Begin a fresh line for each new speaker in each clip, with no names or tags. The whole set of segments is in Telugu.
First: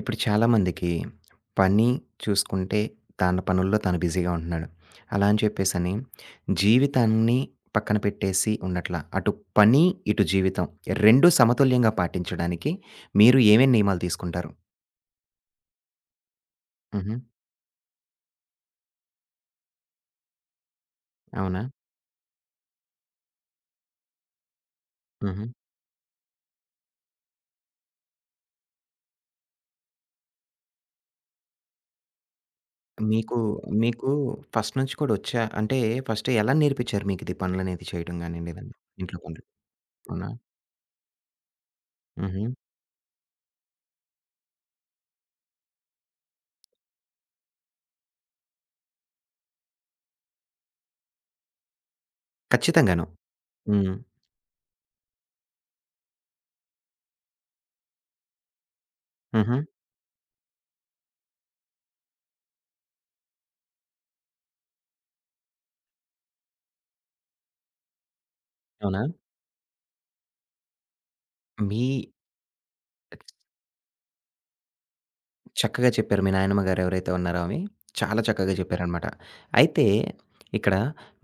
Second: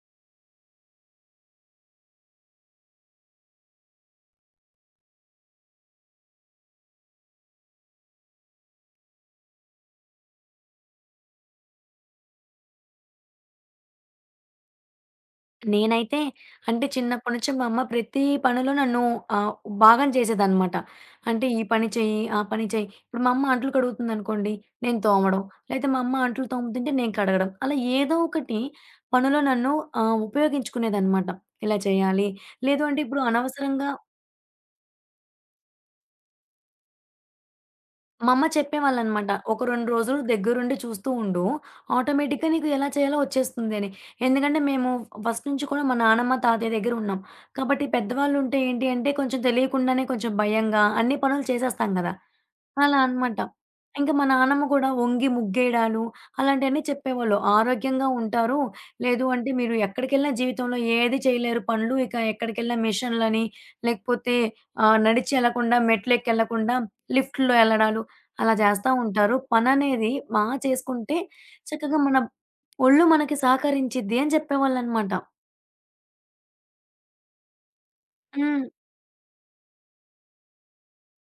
ఇప్పుడు చాలామందికి పని చూసుకుంటే తన పనుల్లో తను బిజీగా ఉంటున్నాడు. అలా అని చెప్పేసని జీవితాన్ని పక్కన పెట్టేసి ఉండట్లా. అటు పని, ఇటు జీవితం 2 సమతుల్యంగా పాటించడానికి మీరు ఏమేం నియమాలు తీసుకుంటారు?
నేనైతే అంటే
హుహు.
చిన్నప్పటి నుంచి మా అమ్మ ప్రతి పనిలో నన్ను ఆహ్, భాగం చేసేదనమాట. అంటే ఈ
అవునా?
పని చెయ్యి, ఆ పని చెయ్యి. ఇప్పుడు మా అమ్మ అంట్లు కడుగుతుందనుకోండి, నేను తోమడం.
హుహు.
లేతే మా అమ్మ అంట్లు తోముతుంటే నేను కడగడం. అలా ఏదో ఒకటి పనిలో నన్ను ఉపయోగించుకునేదనమాట. ఇలా చేయాలి. లేదు అంటే ఇప్పుడు
మీకు,
అనవసరంగా
మీకు, ఫస్ట్ నుంచి కూడా వచ్చా? అంటే ఫస్ట్ ఎలా నేర్పించారు మీకిది పనులనేది చేయడం
మా అమ్మ
గానియండి ఇవన్నీ? ఇంట్లో
చెప్పేవాళ్ళనమాట.
పనులు.
"ఒక 2 రోజులు
అవునా?
దగ్గరుండి చూస్తూ ఉండు.
హుహు.
ఆటోమేటిక్‌గా నీకు ఎలా చేయాలో వచ్చేస్తుంది" అని. ఎందుకంటే మేము ఫస్ట్ నుంచి కూడా మా నానమ్మ, తాతయ్య దగ్గర ఉన్నాం. కాబట్టి పెద్దవాళ్ళుంటే ఏంటి అంటే కొంచెం తెలియకుండానే కొంచెం భయంగా అన్ని పనులు చేసేస్తాం గదా! అలా
ఖచ్చితంగాను.
అనమాట.
హ్మ్.
ఇంకా మా నాన్నమ్మ కూడా వంగి ముగ్గేయడాలు అలాంటియన్నీ చెప్పేవాళ్ళు. ఆరోగ్యంగా ఉంటారు. లేదు అంటే
హుహు.
మీరు ఎక్కడికెళ్ళినా జీవితంలో ఏది చేయలేరు పనులు. ఇక ఎక్కడికెళ్ళినా మిషన్‌లని లేకపోతే నడిచి ఎళ్ళకుండా మెట్లెక్కెళ్ళకుండా లిఫ్ట్‌లో ఎళ్ళడాలు అలా చేస్తా
అవునా?
ఉంటారు. పననేది బా చేసుకుంటే
మీ
చక్కగా మన ఒళ్ళు మనకి సహకరించిద్ది అని చెప్పేవాళ్ళనమాట.
చక్కగా చెప్పారు మీ నాయనమ్మ గారు ఎవరైతే ఉన్నారో ఆమె, చాలా చక్కగా
హ్మ్.
చెప్పారనమాట. అయితే ఇక్కడ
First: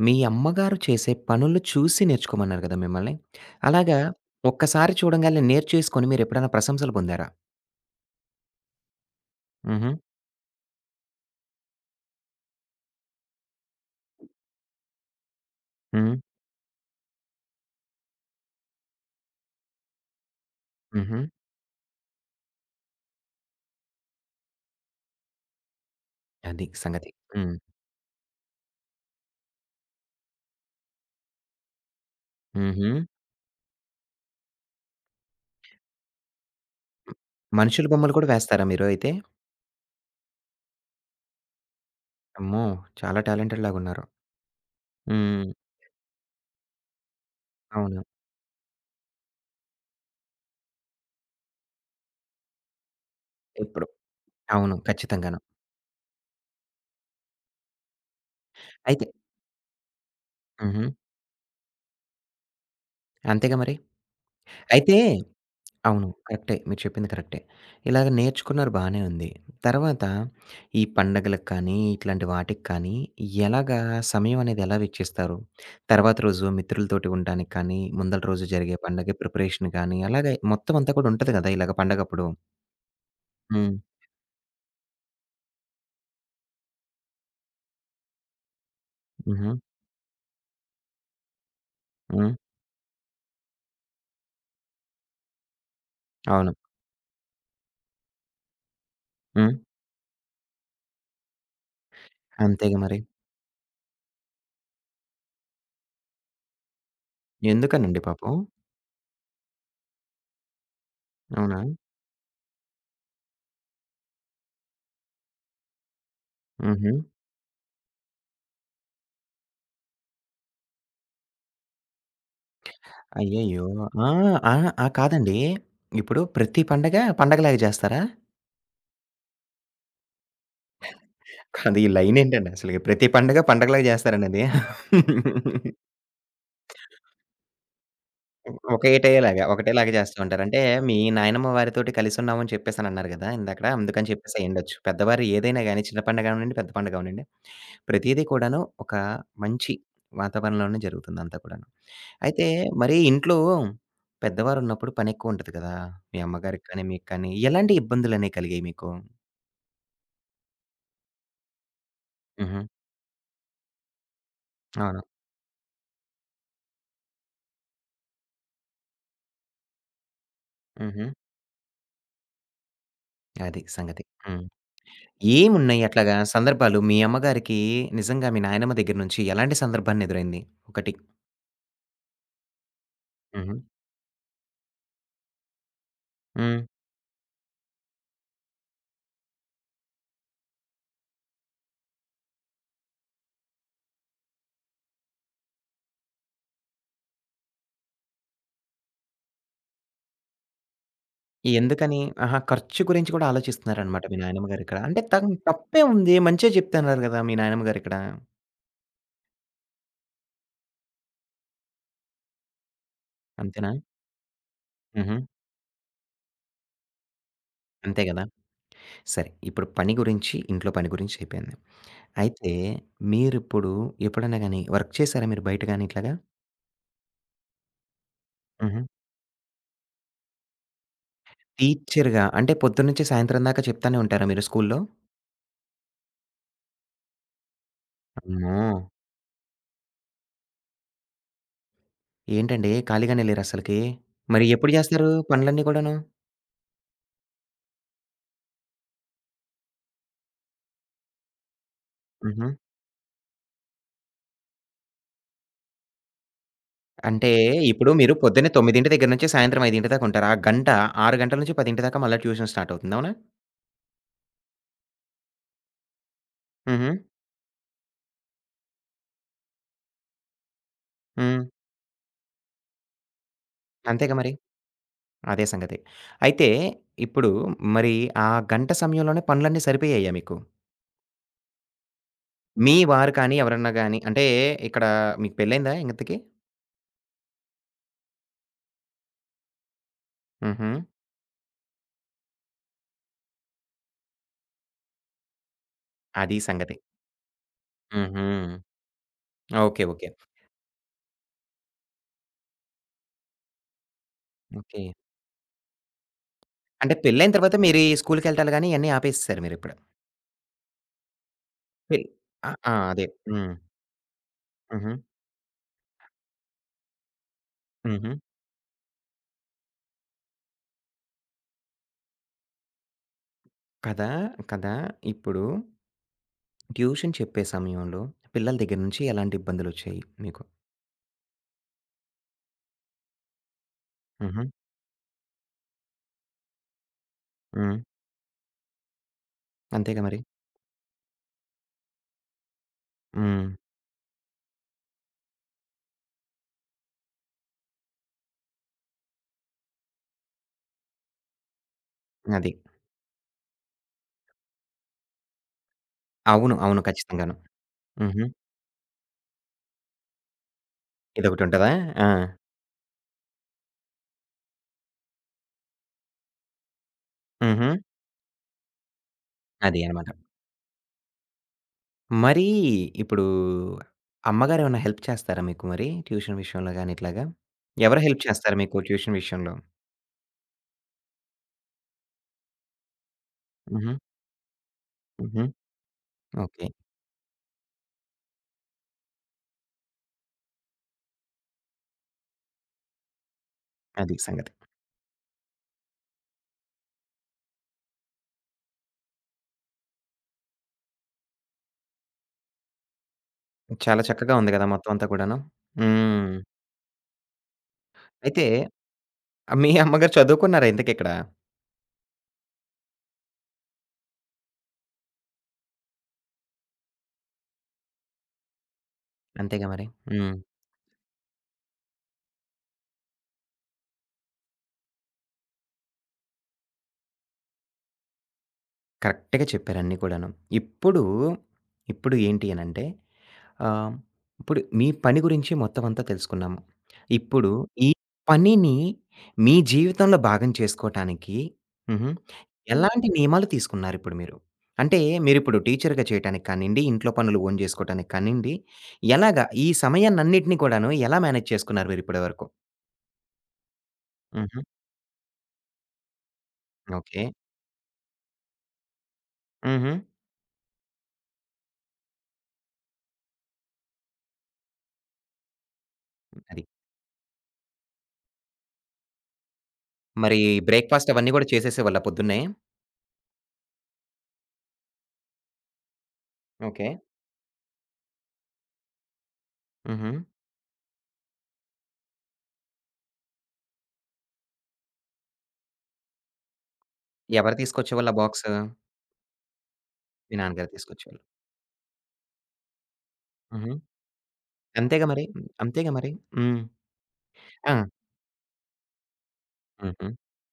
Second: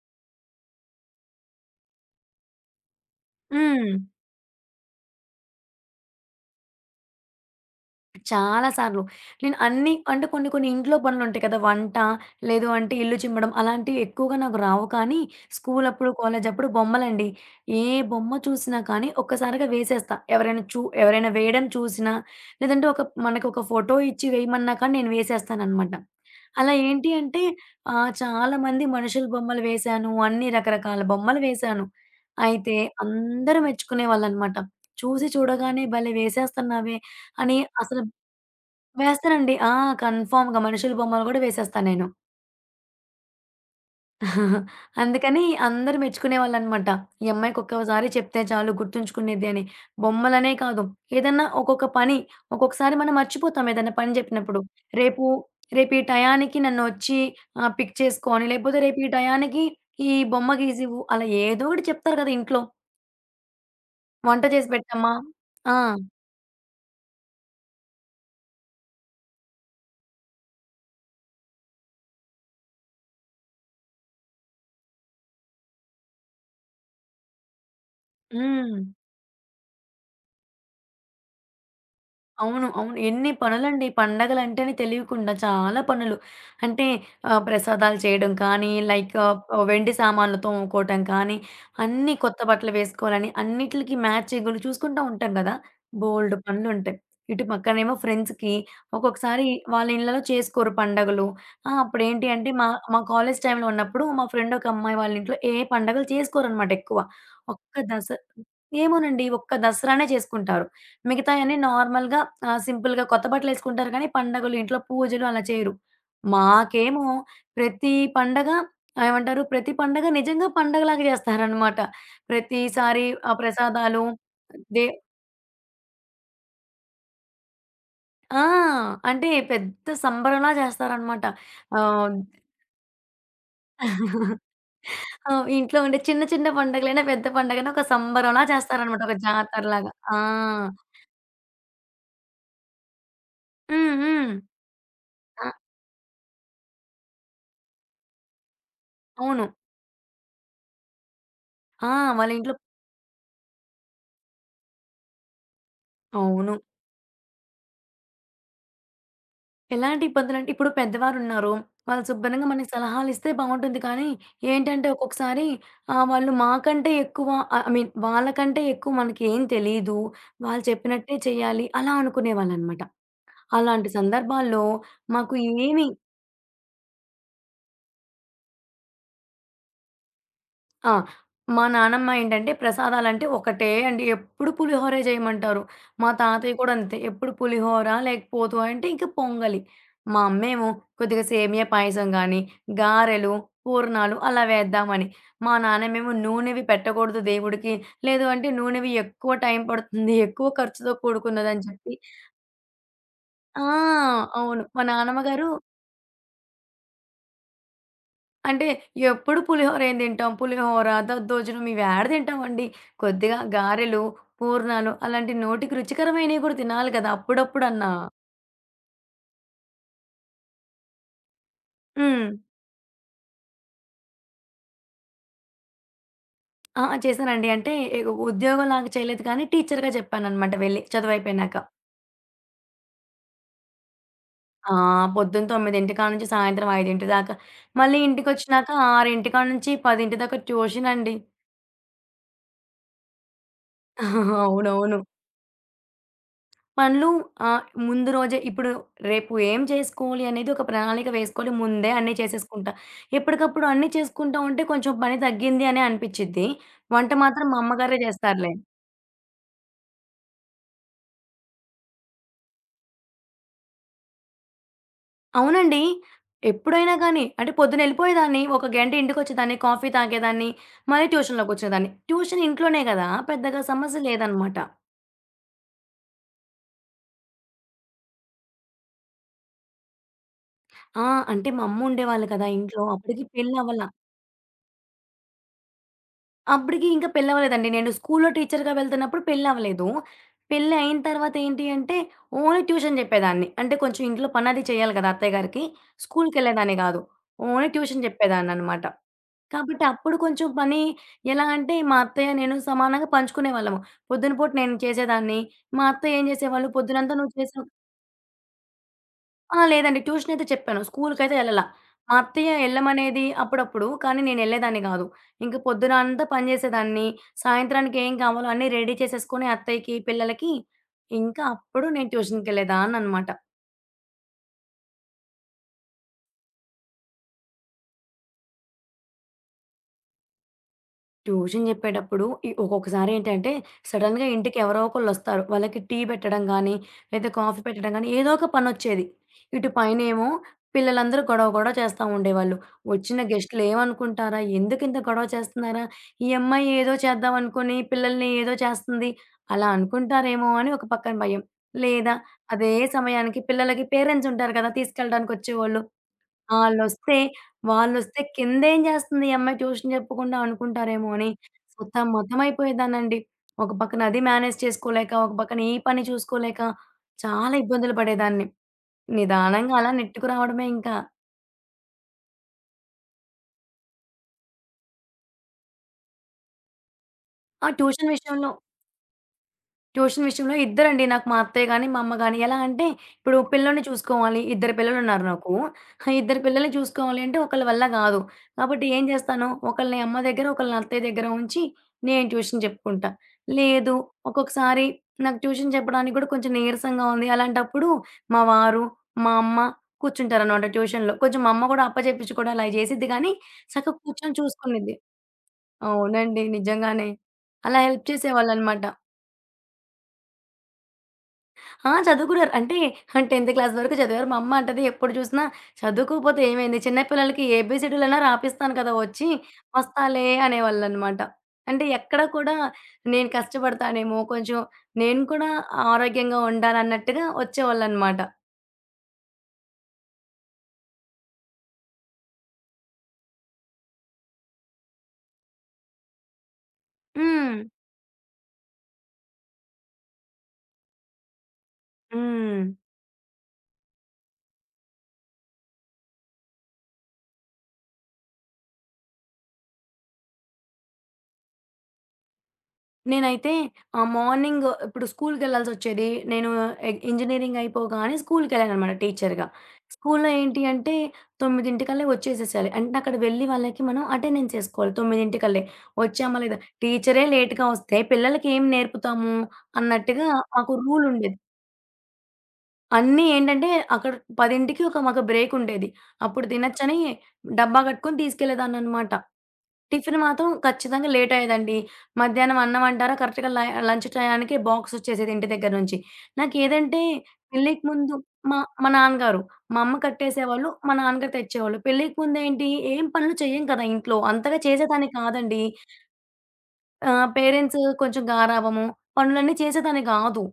మీ అమ్మగారు చేసే పనులు చూసి నేర్చుకోమన్నారు కదా మిమ్మల్ని.
హ్మ్.
అలాగా ఒక్కసారి చూడంగాల్నే నేర్చేసుకొని మీరెప్పుడైనా ప్రశంసలు పొందారా?
చాలా సార్లు. నేను అన్నీ
హుహు.
అంటే కొన్ని కొన్ని ఇంట్లో పనులుంటాయి కదా! వంట, లేదు అంటే ఇల్లు చిమ్మడం అలాంటివి ఎక్కువగా నాకు రావు కానీ, స్కూలప్పుడు,
హ్మ్.
కాలేజప్పుడు బొమ్మలండి. ఏ బొమ్మ చూసినా కానీ ఒక్కసారిగా వేసేస్తా. ఎవరైనా
హుహు.
ఎవరైనా వేయడం చూసినా, లేదంటే మనకొక ఫోటో ఇచ్చి వేయమన్నా కానీ నేను వేసేస్తాననమాట.
అది
అలా ఏంటి
సంగతి.
అంటే
హ్మ్.
చాలామంది మనుషుల బొమ్మలు వేశాను. అన్ని రకరకాల బొమ్మలు వేశాను. అయితే
హుహు.
అందరూ మెచ్చుకునేవాళ్ళనమాట. చూసి చూడగానే భలే వేసేస్తున్నావే అని
మనుషుల
అసలు
బొమ్మలు కూడా వేస్తారా మీరు అయితే?
వేస్తానండి. ఆ! కన్ఫర్మ్‌గా మనుషుల బొమ్మలు గూడా వేసేస్తా నేను.
అమ్మో! చాలా టాలెంటెడ్ లాగున్నారు.
అందుకని
హ్మ్.
అందరూ మెచ్చుకునేవాళ్ళనమాట. ఈ అమ్మాయికి
అవును.
ఒక్కసారి చెప్తే చాలు గుర్తుంచుకునేది అని. బొమ్మలనే కాదు, ఏదన్నా ఒక్కొక్క పని ఒక్కొక్కసారి మనం మర్చిపోతాం
ఇప్పుడు
ఏదైనా పని జెప్పినప్పుడు.
అవును.
రేపు
ఖచ్చితంగాను.
రేపు ఈ టయానికి నన్నొచ్చి పిక్ చేసుకో అని, లేకపోతే రేపు
అయితే
ఈ టయానికి ఈ బొమ్మ
హుహు.
గీసివ్వు అలా ఏదో ఒకటి చెప్తారు గదా ఇంట్లో.
అంతేగా మరి.
వంట చేసి
అయితే
పెట్టమ్మా ఆ!
అవును. కరెక్టే. మీరు చెప్పింది కరెక్టే. ఇలాగ నేర్చుకున్నారు బానే ఉంది. తర్వాత ఈ పండగలకు కానీ, ఇట్లాంటి వాటికి కానీ ఎలాగా సమయం అనేది ఎలా వెచ్చిస్తారు? తర్వాత రోజు మిత్రులతోటి ఉండటానికి కానీ, ముందల రోజు
హ్మ్.
జరిగే పండగ ప్రిపరేషన్ కానీ, అలాగే మొత్తం అంతా కూడా ఉంటది గదా! ఇలాగ పండగప్పుడు.
అవును. అవును. ఎన్ని
హ్మ్.
పనులండి. పండగలంటేనే తెలియకుండా చాలా పనులు. అంటే ప్రసాదాలు చేయడం కానీ,
హుహు.
వెండి సామాన్లు తోముకోవటం కానీ, అన్నీ
హ్మ్.
కొత్త బట్టలు వేసుకోవాలని, అన్నిట్లికి మ్యాచింగులు చూసుకుంటా ఉంటాం గదా! బోలెడు
అవును.
పనులుంటాయి. ఇటు పక్కనేమో ఫ్రెండ్స్‌కి ఒక్కొక్కసారి
హ్మ్.
వాళ్ళ ఇళ్ళలో చేసుకోరు పండగలు. ఆ! అప్పుడేంటి అంటే మా
అంతేగా మరి.
మా కాలేజ్ టైమ్‌లో ఉన్నప్పుడు మా ఫ్రెండ్ ఒక అమ్మాయి వాళ్ళ ఇంట్లో ఏ పండగలు చేసుకోరనమాట ఎక్కువ. ఒక్క
ఎందుకనండి
దస
పాపం?
ఏమోనండి. ఒక్క దసరానే చేసుకుంటారు. మిగతాయన్నీ
అవునా?
నార్మల్‌గా సింపుల్‌గా కొత్త బట్టలేసుకుంటారు కానీ, పండగలు ఇంట్లో పూజలు అలా చేయరు.
హుహు.
మాకేమో ప్రతి పండగ ఏమంటారు? ప్రతి పండగ నిజంగా పండగలాగా చేస్తారనమాట. ప్రతిసారి ఆ
అయ్యయ్యో!
ప్రసాదాలు
ఆ! ఆ!
దే
ఆ! కాదండి. ఇప్పుడు ప్రతి పండగ పండగలాగా జేస్తారా?
ఆ! అంటే పెద్ద సంబరంలా చేస్తారనమాట.
అది
ఆహ్,
లైనేంటండి అసలకి. ప్రతి పండగ పండగలాగా జేస్తారండి అది.
ఆ! ఇంట్లో ఉండే చిన్న చిన్న పండగలైనా, పెద్ద పండగైనా ఒక సంబరంలా చేస్తారనమాట. ఒక
ఒకటేలాగా,
జాతరలాగా.
ఒకటేలాగా
ఆ!
చేస్తూ ఉంటారు. అంటే మీ నాయనమ్మ వారితోటి కలిసున్నామని చెప్పేసనన్నారు గదా! ఇందాకడ.
హ్మ్.
అందుకని
హ్మ్.
చెప్పేసి అయ్యుండొచ్చు. పెద్దవారు
ఆ!
ఏదైనా గాని చిన్న పండగ అవనండి, పెద్ద పండగ అవనండి, ప్రతీదీ కూడాను ఒక
అవును.
మంచి వాతావరణంలోనే జరుగుతుందంతా కూడాను.
ఆ! వాళ్ళ
అయితే
ఇంట్లో
మరి ఇంట్లో పెద్దవారున్నప్పుడు పనెక్కువుంటది కదా! మీ
అవును.
అమ్మగారికి కానీ, మీకు కానీ ఎలాంటి ఇబ్బందులనేవి కలిగాయి మీకు?
ఎలాంటి ఇబ్బందులంటే, ఇప్పుడు పెద్దవారున్నారు. వాళ్ళు శుభ్రంగా
హుహు.
మనకి సలహాలిస్తే బావుంటుంది. కానీ ఏంటంటే,
అవును.
ఒక్కొక్కసారి వాళ్ళు మాకంటే ఎక్కువ ఐ మీన్ వాళ్ళకంటే ఎక్కువ మనకేం తెలీదు. వాళ్ళు
హుహు.
చెప్పినట్టే చేయాలి. అలా అనుకునేవాళ్ళనమాట.
అది
అలాంటి
సంగతి. హ్మ్.
సందర్భాల్లో మాకు
ఏమున్నాయి
ఏమి
అట్లాగా సందర్భాలు? మీ అమ్మగారికి నిజంగా మీ నాయనమ్మ దగ్గర నుంచి ఎలాంటి సందర్భాన్ని ఎదురైంది?
ఆ!
ఒకటి.
మా నానమ్మ ఏంటంటే ప్రసాదాలంటే
హుహు.
ఒకటే అండి. ఎప్పుడు పులిహోరే జేయమంటారు. మా తాతయ్య
హ్మ్.
కూడా అంతే. ఎప్పుడు పులిహోర లేకపోతు అంటే ఇంక పొంగలి. మా అమ్మేమో కొద్దిగా సేమియా పాయసం గానీ, గారెలు, పూర్ణాలు అలా వేద్దామని. మా నాన్నమేమో నూనెవి పెట్టకూడదు దేవుడికి. లేదు అంటే నూనెవి ఎక్కువ టైం పడుతుంది. ఎక్కువ ఖర్చుతో కూడుకున్నదని చెప్పి
ఎందుకని? ఆహా! ఖర్చు గురించి కూడా
ఆ!
ఆలోచిస్తున్నారనమాట మీ నాయనమ్మ
అవును.
గారు ఇక్కడ.
మా
అంటే
నానమ్మ గారు
తప్పే ఉంది. మంచే చెప్తున్నారు గదా! మీ నాయనమ్మ గారు ఇక్కడ.
అంటే ఎప్పుడు పులిహోర ఏం తింటాం? పులిహోర, దద్దోజనం ఇవేడ తింటామండి. కొద్దిగా
అంతేనా?
గారెలు, పూర్ణాలు
హుహు.
అలాంటి నోటికి రుచికరమైనవి కూడా తినాలి కదా! అప్పుడప్పుడన్నా.
అంతే గదా! సరే. ఇప్పుడు పని గురించి, ఇంట్లో పని గురించి అయిపోయింది.
హ్మ్.
అయితే మీరిప్పుడు ఎప్పుడైనా గాని వర్క్ చేసారా మీరు బయట గాని ఇట్లాగా?
ఆ! చేశానండి. అంటే ఉద్యోగం
హుహు.
లాగా చేయలేదు కానీ టీచర్‌గా చెప్పాననమాట వెళ్ళి చదువయిపోయినాక.
టీచర్‌గా అంటే పొద్దున్నుంచి సాయంత్రం దాకా చెప్తానే ఉంటారా మీరు
ఆ!
స్కూల్‌లో?
పొద్దున 9 కానుంచి సాయంత్రం 5 దాకా. మళ్ళీ
అమ్మో!
ఇంటికొచ్చినాక 6 కాడ నుంచి 10 దాకా ట్యూషన్ అండి.
ఏంటండి ఖాళీగానే లేరసలకి? మరి ఎప్పుడు
అవునవును.
జేస్తారు పనులన్నీ కూడాను?
పనులు ఆహ్, ముందు రోజే ఇప్పుడు రేపు ఏం చేసుకోవాలి అనేది ఒక ప్రణాళిక వేసుకోవాలి. ముందే అన్నీ
హుహు.
చేసేసుకుంటా. ఎప్పటికప్పుడు అన్నీ చేసుకుంటా ఉంటే కొంచెం పని తగ్గింది అనే అనిపిచ్చిద్ది. వంట
అంటే
మాత్రం మా
ఇప్పుడు
అమ్మగారే
మీరు పొద్దున్నే
చేస్తారులే.
9:00 దగ్గర నుంచి సాయంత్రం 5:00 దాకా ఉంటారు. ఆ గంట 6 గంటల నుంచి 10:00 దాకా మళ్ళా ట్యూషన్ స్టార్ట్ అవుతుంది. అవునా?
అవునండి.
హుహు.
ఎప్పుడైనా గానీ అంటే పొద్దునెళ్ళిపోయేదాన్ని. ఒక గంట ఇంటికొచ్చేదాన్ని. కాఫీ తాగేదాన్ని. మళ్ళీ
హ్మ్.
ట్యూషన్‌లోకొచ్చేదాన్ని. ట్యూషన్ ఇంట్లోనే గదా! పెద్దగా సమస్య
అంతేగా మరి.
లేదనమాట.
అదే సంగతి. అయితే ఇప్పుడు మరి ఆ గంట సమయంలోనే పనులన్నీ సరిపోయాయా మీకు?
ఆ! అంటే మా అమ్మ ఉండేవాళ్ళు కదా
మీ
ఇంట్లో.
వారు
అప్పటికి
కానీ, ఎవరన్నా
పెళ్లవ్వల.
గాని అంటే ఇక్కడ మీకు పెళ్లయిందా ఇంతకి?
అప్పటికి ఇంకా పెళ్లవ్వలేదండి. నేను స్కూల్‌లో టీచర్‌గా వెళ్తున్నప్పుడు పెళ్లవ్వలేదు.
హుహు.
పెళ్లయిన తర్వాత ఏంటి అంటే, ఓన్లీ ట్యూషన్ చెప్పేదాన్ని. అంటే కొంచెం ఇంట్లో పనది చేయాలి కదా! అత్తయ్య గారికి.
అది
స్కూల్‌కెళ్ళేదాన్ని
సంగతి.
గాదు. ఓన్లీ ట్యూషన్
హుహు.
చెప్పేదాన్ననమాట. కాబట్టి
ఓకే. ఓకే.
అప్పుడు కొంచెం పని ఎలా అంటే, మా అత్తయ్య నేను సమానంగా పంచుకునేవాళ్ళము. పొద్దున పూట నేను
ఓకే.
చేసేదాన్ని. మా అత్తయ్య ఏం చేసేవాళ్ళు,
అంటే
"పొద్దునంతా నువ్వు
పెళ్లయిన తర్వాత
చేసావు".
మీరు ఈ స్కూలుకెళ్ళటాలు గాని ఇయన్నీ ఆపేసేసారు
ఆ!
మీరిప్పుడు.
లేదండి. ట్యూషన్ అయితే చెప్పాను. స్కూలుకైతే ఎళ్ళలా.
పె
మా అత్తయ్య
ఆ! ఆ! అదే.
ఎళ్ళమనేది
హ్మ్.
అప్పుడప్పుడు. కానీ నేనెళ్ళేదాన్ని
హుహు.
గాదు. ఇంక పొద్దునంతా పని జేసేదాన్ని. సాయంత్రానికి
హుహు.
ఏం కావాలో అన్నీ రెడీ చేసేసుకొని అత్తయ్యకి, పిల్లలకి ఇంకా అప్పుడు నేను ట్యూషన్‌కెళ్ళేదాన్ననమాట.
కదా! కదా! ఇప్పుడు ట్యూషన్ చెప్పే సమయంలో పిల్లల దగ్గర నుంచి ఎలాంటి ఇబ్బందులొచ్చాయి మీకు?
ట్యూషన్ చెప్పేటప్పుడు ఈ ఒక్కొక్కసారి ఏంటంటే సడెన్‌గా
హుహు.
ఇంటికి ఎవరో ఒకళ్ళొస్తారు. వాళ్ళకి టీ పెట్టడం గానీ, లేదా కాఫీ
హ్మ్.
పెట్టడం గానీ, ఏదో ఒక పనొచ్చేది. ఇటు
అంతేగా మరి.
పైనేమో పిల్లలందరూ గొడవ గొడవ చేస్తా ఉండేవాళ్ళు. వచ్చిన
హ్మ్.
గెస్టులు ఏమనుకుంటారా? ఎందుకింత గొడవ చేస్తున్నారా? ఈ అమ్మాయి ఏదో చేద్దామనుకుని పిల్లల్ని ఏదో చేస్తుంది. అలా అనుకుంటారేమో అని ఒక పక్కన భయం. లేదా
అది.
అదే సమయానికి పిల్లలకి పేరెంట్స్ ఉంటారు కదా! తీసుకెళ్ళడానికొచ్చేవాళ్ళు.
అవును. అవును.
ఆళ్ళొస్తే,
ఖచ్చితంగాను.
వాళ్ళొస్తే
హుహు.
కిందేం జేస్తుంది ఈ అమ్మాయి ట్యూషన్ జెప్పకుండా అనుకుంటారేమో అని
ఇదొకటుంటదా? ఆ!
సతమతం అయిపోయేదాన్నండి. ఒక పక్కన అది మేనేజ్ చేసుకోలేక, ఒక పక్కన ఈ పని చూసుకోలేక చాలా
హుహు.
ఇబ్బందులు పడేదాన్ని. నిదానంగా
అది
అలా
అన్నమాట.
నెట్టుకు రావడమే ఇంకా.
మరీ ఇప్పుడు అమ్మగారేమన్నా హెల్ప్ చేస్తారా మీకు మరి ట్యూషన్ విషయంలో గాని ఇట్లాగా?
ఆ
ఎవరు
ట్యూషన్
హెల్ప్
విషయంలో
చేస్తారు మీకు ట్యూషన్ విషయంలో?
ట్యూషన్ విషయంలో ఇద్దరండి. నాకు మా అత్తయ్య గాని, మా అమ్మ గాని. ఎలా అంటే ఇప్పుడు పిల్లోడిని
హుహు.
చూసుకోవాలి. ఇద్దరు పిల్లలున్నారు
హుహు.
నాకు. ఆ ఇద్దరు
ఓకే.
పిల్లల్ని చూసుకోవాలి అంటే ఒకళ్ళ వల్ల గాదు. కాబట్టి ఏం చేస్తాను, ఒకళ్ళని అమ్మ దగ్గర, ఒకళ్ళని అత్తయ్య దగ్గర ఉంచి నేను ట్యూషన్ చెప్పుకుంటా. లేదు
అది సంగతి.
ఒక్కొక్కసారి నాకు ట్యూషన్ చెప్పడానికి గూడా కొంచెం నీరసంగా ఉంది. అలాంటప్పుడు మా వారు, మా అమ్మ కూర్చుంటారనమాట ట్యూషన్‌లో. కొంచెం మా అమ్మ గూడా అప్పచెప్పించి కూడా అలా చేసిద్ది గానీ, చక్కగా
చాలా
కూర్చొని
చక్కగా ఉంది గదా! మొత్తం
చూసుకునిద్ది.
అంతా కూడాను. హ్మ్.
అవునండి. నిజంగానే. అలా హెల్ప్
అయితే
చేసేవాళ్ళనమాట.
మీ అమ్మగారు చదువుకున్నారా ఇంతకిక్కడ?
ఆ! చదువుకున్నారు. అంటే 10థ్ క్లాస్ వరకు చదివారు. మా అమ్మ అంటది ఎప్పుడు చూసినా, "చదువుకోకపోతే ఏమైంది? చిన్న పిల్లలకి ఏబీసీడీలైనా రాపిస్తాను కదా! వచ్చి
అంతేగా మరి.
వస్తాలే"
హ్మ్.
అనేవాళ్ళనమాట. అంటే ఎక్కడ కూడా నేను కష్టపడతానేమో, కొంచెం నేను కూడా ఆరోగ్యంగా ఉండాలన్నట్టుగా వచ్చేవాళ్ళనమాట.
కరెక్ట్‌గా చెప్పారు అన్నీ కూడాను. ఇప్పుడు, ఇప్పుడు ఏంటి అనంటే ఆహ్, ఇప్పుడు మీ పని గురించి మొత్తం అంతా తెలుసుకున్నాము. ఇప్పుడు
హ్మ్.
ఈ పనిని మీ జీవితంలో భాగం చేసుకోటానికి హుహు.
హ్మ్.
ఎలాంటి నియమాలు తీసుకున్నారిప్పుడు మీరు? అంటే మీరిప్పుడు టీచర్‌గా చేయటానికి కానియండి, ఇంట్లో పనులు ఓన్ జేసుకోవటానికి కానియండి, ఎలాగా ఈ సమయాన్నన్నిటిని కూడాను ఎలా మేనేజ్ చేసుకున్నారు మీరిప్పటి వరకు?
నేనైతే
హుహు.
మార్నింగ్ ఇప్పుడు స్కూల్‌కెళ్ళాల్సొచ్చేది. నేను
ఓకే.
ఇంజినీరింగ్ అయిపోగానే స్కూల్‌కెళ్ళాననమాట టీచర్‌గా.
హుహు.
స్కూల్‌లో ఏంటి అంటే 9:00కల్లా వచ్చేసేసేయాలి. అంటే అక్కడ వెళ్లి వాళ్ళకి మనం అటెండెన్స్ ఏసుకోవాలి 9:00కల్లే. వచ్చామా లేదా?
అది.
టీచరే లేట్‌గా వస్తే పిల్లలకేం నేర్పుతాము అన్నట్టుగా
మరి
మాకు రూల్
బ్రేక్‌ఫాస్ట్ అవన్నీ
ఉండేది.
గూడా చేసేసేవాళ్ళా పొద్దున్నే?
అన్నీ ఏంటంటే అక్కడ 10కి ఒక మాకు బ్రేకుండేది. అప్పుడు
ఓకే.
తినొచ్చని డబ్బా కట్టుకొని తీసుకెళ్ళేదాన్ననమాట.
హుహు.
టిఫిన్ మాత్రం ఖచ్చితంగా లేట్ అయ్యేదండి. మధ్యాహ్నం అన్నం అంటారా కరెక్ట్‌గా లంచ్ టయానికి బాక్స్ వచ్చేసేది ఇంటి దగ్గర నుంచి. నాకేదంటే
ఎవరు
పెళ్ళికి
తీసుకొచ్చేవాళ్ళు
ముందు
ఆ బాక్సు?
మా మా నాన్నగారు. మా అమ్మ
మీ
కట్టేసేవాళ్ళు.
నాన్నగారు
మా
తీసుకొచ్చేవాళ్ళు.
నాన్నగారు తెచ్చేవాళ్ళు. పెళ్ళికి ముందేంటి ఏం పనులు చెయ్యం
హుహు.
కదా ఇంట్లో. అంతగా
అంతేగా
చేసేదాన్ని
మరి. హ్మ్.
కాదండి.
అంతేగా మరి. హ్మ్. ఆ!
పేరెంట్స్ కొంచెం గారాబము పనులన్నీ చేసేదాన్ని
హుహు.
కాదు.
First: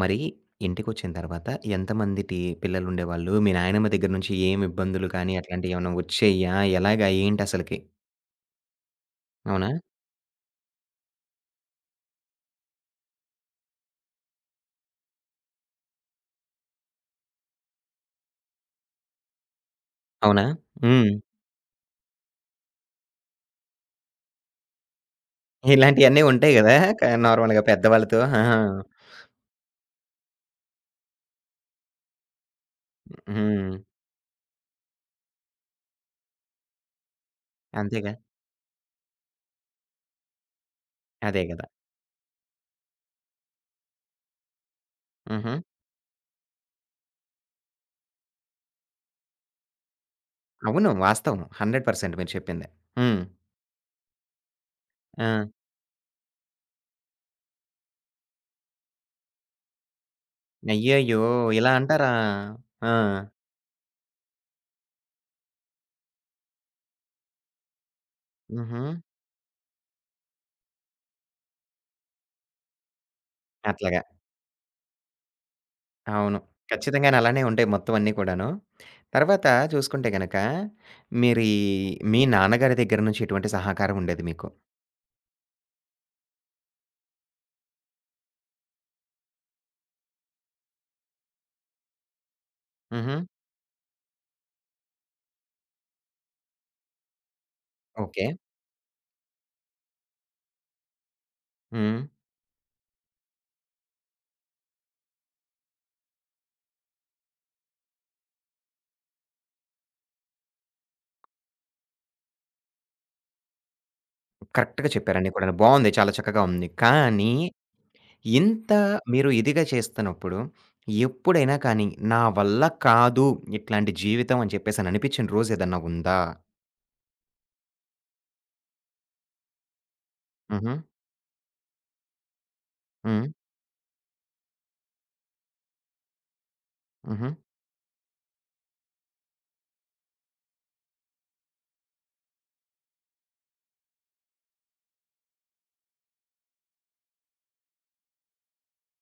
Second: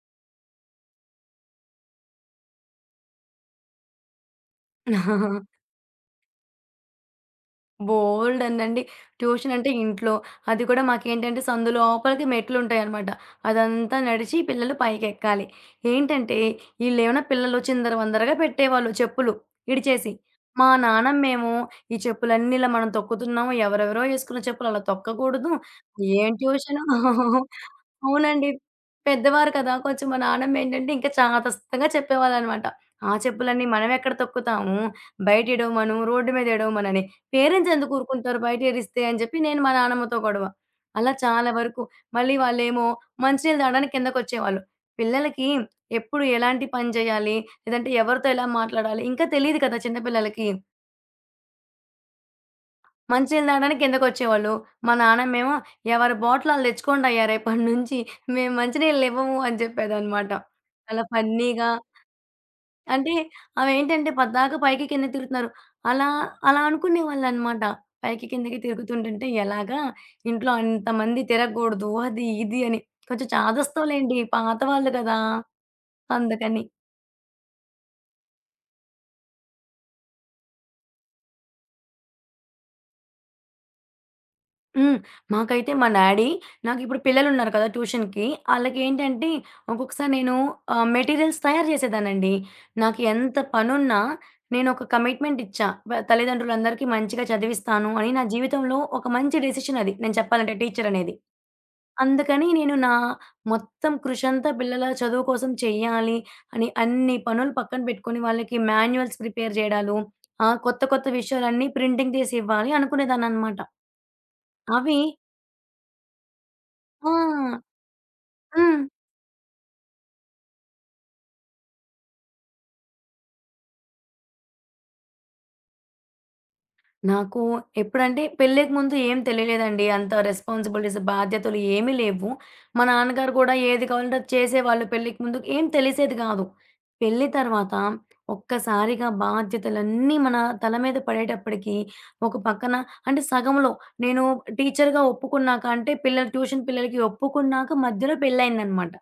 మరి ఇంటికొచ్చిన తర్వాత ఎంతమంది టీ పిల్లలుండేవాళ్ళు? మీ నాయనమ్మ దగ్గర నుంచి ఏం ఇబ్బందులు కానీ అట్లాంటియేమన్నా వచ్చాయా? ఎలాగా ఏంటసలకి?
బోలెడన్నండి. ట్యూషన్
అవునా?
అంటే ఇంట్లో. అది కూడా మాకేంటంటే సందు లోపలికి మెట్లుంటాయనమాట. అదంతా నడిచి పిల్లలు పైకెక్కాలి. ఏంటంటే ఈళ్ళేమైనా పిల్లలు చిందరవందరగా పెట్టేవాళ్ళు చెప్పులు ఇడిచేసి.
అవునా?
మా
హ్మ్.
నానమ్మేమో ఈ చెప్పులన్నీ ఇలా మనం తొక్కుతున్నాము. ఎవరెవరో ఏసుకున్న చెప్పులు అలా తొక్కకూడదు.
ఇలాంటియన్నీ
ఏం
ఉంటాయి గదా!
ట్యూషను.
క నార్మల్‌గా పెద్దవాళ్ళతో.
అవునండి.
ఆహా!
పెద్దవారు కదా! కొంచెం మా నానమ్మేంటంటే ఇంకా చాదస్తంగా చెప్పేవాళ్ళనమాట. ఆ చెప్పులన్నీ
హ్మ్.
మనమెక్కడ తొక్కుతాము. బయట ఇడవమను, రోడ్డు మీద ఇడవమనని. పేరెంట్స్ ఎందుకు
అంతేగా.
ఊరుకుంటారు బయటేరిస్తే అని చెప్పి నేను మా నానమ్మతో గొడవ. అలా
అదే
చాలా
గదా!
వరకు. మళ్ళీ వాళ్ళేమో మంచినీళ్ళు తాగడానికి కిందకొచ్చేవాళ్ళు. పిల్లలకి
హుహు.
ఎప్పుడు ఎలాంటి పని చేయాలి? లేదంటే ఎవరితో ఎలా మాట్లాడాలి? ఇంకా తెలీదు కదా చిన్న పిల్లలకి.
అవును. వాస్తవం. 100% మీరు చెప్పింది. హ్మ్.
మంచినీళ్ళు తాగడానికి కిందకొచ్చేవాళ్ళు. మా
ఆ!
నానమ్మేమో ఎవరి బాటిల్ ఆళ్ళు తెచ్చుకోండయ్యా రేపటి నుంచి మేము మంచినీళ్ళు ఇవ్వము అని చెప్పేదనమాట. చాలా
అయ్యయ్యో!
ఫన్నీగా
ఇలా అంటారా? ఆ!
అంటే అవేంటంటే పద్దాక పైకి కిందకి తిరుగుతున్నారు. అలా, అలా అనుకునేవాళ్ళనమాట. పైకి కిందకి
హుహు.
తిరుగుతుంటుంటే ఎలాగా ఇంట్లో అంతమంది తిరగకూడదు అది ఇది అని. కొంచెం
అట్లాగ.
చాదస్తాంలేండి పాత వాళ్ళు కదా!
అవును.
అందుకని.
ఖచ్చితంగాను అలానే ఉంటాయి మొత్తం అన్నీ కూడాను. తర్వాత చూసుకుంటే గనక, మీరీ మీ నాన్నగారి దగ్గర నుంచి ఎటువంటి సహకారం ఉండేది మీకు?
హ్మ్. మాకైతే మా డాడీ నాకిప్పుడు పిల్లలున్నారు కదా! ట్యూషన్‌కి. ఆళ్ళకేంటంటే ఒక్కొక్కసారి నేను మెటీరియల్స్ తయారు చేసేదాన్నండి. నాకు
హుహు.
ఎంత పనున్నా నేనొక కమిట్మెంట్ ఇచ్చా. తల్లిదండ్రులందరికీ మంచిగా చదివిస్తాను అని నా
ఓకే.
జీవితంలో ఒక మంచి డెసిషన్ అది. నేను చెప్పాలంటే టీచర్ అనేది.
హ్మ్.
అందుకని నేను నా మొత్తం కృషంతా పిల్లల చదువు కోసం చెయ్యాలి అని అన్ని పనులు పక్కన పెట్టుకొని వాళ్ళకి మాన్యుయల్స్ ప్రిపేర్ జేయడాలు, కొత్త కొత్త విషయాలన్నీ ప్రింటింగ్ తీసి ఇవ్వాలి అనుకునేదాన్ననమాట.
కరెక్ట్‌గా
అవి
చెప్పారు అన్నీ కూడాను. బావుంది. చాలా చక్కగా ఉంది.
ఆ!
కానీ, ఇంత
హ్మ్.
మీరు ఇదిగా చేస్తున్నప్పుడు, ఎప్పుడైనా కానీ, నా వల్ల కాదు ఇట్లాంటి జీవితం అని చెప్పేసని అనిపిచ్చిన రోజేదన్నా ఉందా?
నాకు ఎప్పుడంటే పెళ్ళికి ముందు ఏం తెలియలేదండి. అంత
హుహు.
రెస్పాన్సిబిలిటీస్, బాధ్యతలు ఏమీ లేవు. మా
హ్మ్.
నాన్నగారు కూడా ఏది కావాలంటే అది చేసేవాళ్ళు. పెళ్ళికి ముందు ఏం తెలిసేది కాదు. పెళ్లి
హుహు.
తర్వాత ఒక్కసారిగా బాధ్యతలన్నీ మన తల మీద పడేటప్పటికి, ఒక పక్కన అంటే సగంలో నేను టీచర్‌గా ఒప్పుకున్నాక అంటే పిల్లలు ట్యూషన్ పిల్లలకి ఒప్పుకున్నాక మధ్యలో పెళ్లయిందనమాట.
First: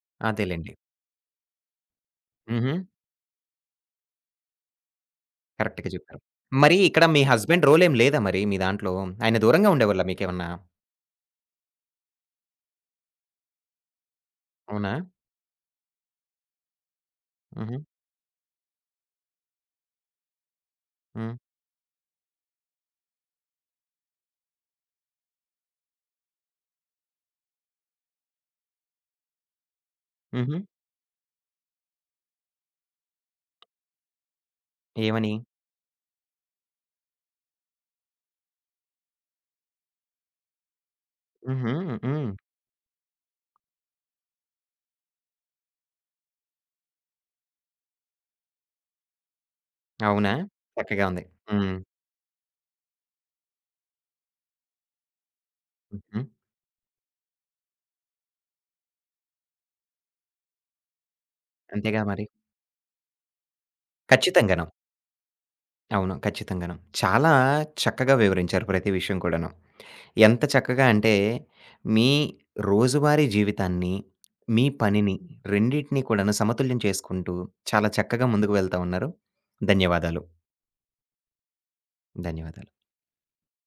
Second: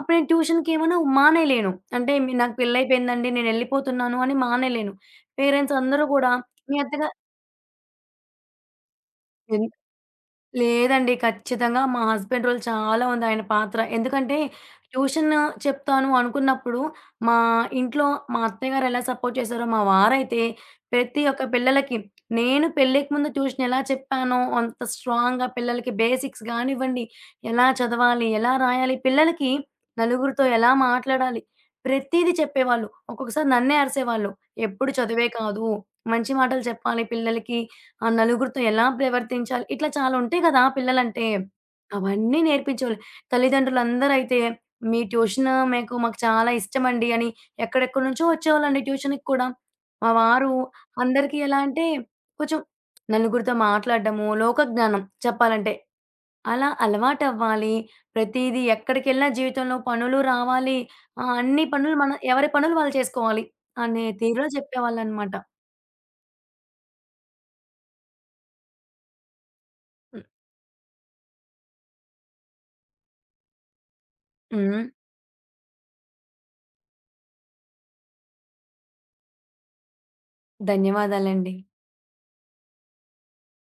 అప్పుడు నేను
అదేలెండి.
ట్యూషన్‌కేమన్నా మానేయలేను. అంటే మీ- నాకు
హుహు.
పెళ్లయిపోయిందండి నేనెళ్ళిపోతున్నాను అని మానేయలేను. పేరెంట్స్
కరెక్ట్‌గా
అందరూ
చెప్పారు.
కూడా మీ
మరి ఇక్కడ
అత్తగా
మీ హస్బెండ్ రోల్ ఏం లేదా మరి మీ దాంట్లో? ఆయన
ఎన్
దూరంగా ఉండేవాళ్ళా మీకేమన్నా?
లేదండి. ఖచ్చితంగా మా హస్బెండ్ రోల్ చాలా ఉంది ఆయన పాత్ర. ఎందుకంటే
అవునా?
ట్యూషన్ చెప్తాను అనుకున్నప్పుడు, మా
హుహు.
ఇంట్లో మా అత్తయ్య గారు ఎలా సపోర్ట్ చేశారో, మా వారైతే ప్రతి
హ్మ్.
ఒక్క పిల్లలకి నేను పెళ్ళికి ముందు ట్యూషన్ ఎలా చెప్పానో, అంత స్ట్రాంగ్‌గా పిల్లలకి బేసిక్స్ గానివ్వండి, ఎలా చదవాలి, ఎలా రాయాలి, పిల్లలకి నలుగురితో
హుహు.
ఎలా మాట్లాడాలి, ప్రతీది చెప్పేవాళ్ళు. ఒక్కొక్కసారి నన్నే అరిసేవాళ్ళు. ఎప్పుడు చదువే
ఏమని?
కాదు, మంచి మాటలు చెప్పాలి పిల్లలకి. ఆ నలుగురితో ఎలా ప్రవర్తించాలి? ఇట్లా చాలా ఉంటాయి కదా! పిల్లలంటే.
హుహు. హ్మ్.
అవన్నీ నేర్పించేవాళ్ళు. తల్లిదండ్రులందరైతే, "మీ ట్యూషన్ మీకు మాకు చాలా ఇష్టమండి" అని ఎక్కడెక్కడి నుంచో వచ్చేవాళ్ళండి ట్యూషన్‌కి కూడా. మా
అవునా?
వారు
చక్కగా ఉంది.
అందరికీ ఎలా
హ్మ్.
అంటే, కొంచెం నలుగురితో మాట్లాడడము, లోక జ్ఞానం చెప్పాలంటే.
హుహు.
అలా అలవాటవ్వాలి. ప్రతీదీ ఎక్కడికెళ్ళినా జీవితంలో పనులు రావాలి. అన్ని పనులు
అంతేగా
మన
మరి.
ఎవరి పనులు వాళ్ళు చేసుకోవాలి అనే తీరులో
ఖచ్చితంగాను.
చెప్పేవాళ్ళనమాట.
అవును. ఖచ్చితంగాను. చాలా చక్కగా వివరించారు ప్రతి విషయం కూడాను.
హ్మ్.
ఎంత చక్కగా అంటే, మీ రోజువారీ జీవితాన్ని, మీ
హ్మ్.
పనిని రెండిటిని కూడాను సమతుల్యం చేసుకుంటూ, చాలా చక్కగా ముందుకు వెళ్తా ఉన్నారు. ధన్యవాదాలు.
ధన్యవాదాలండి.
ధన్యవాదాలు.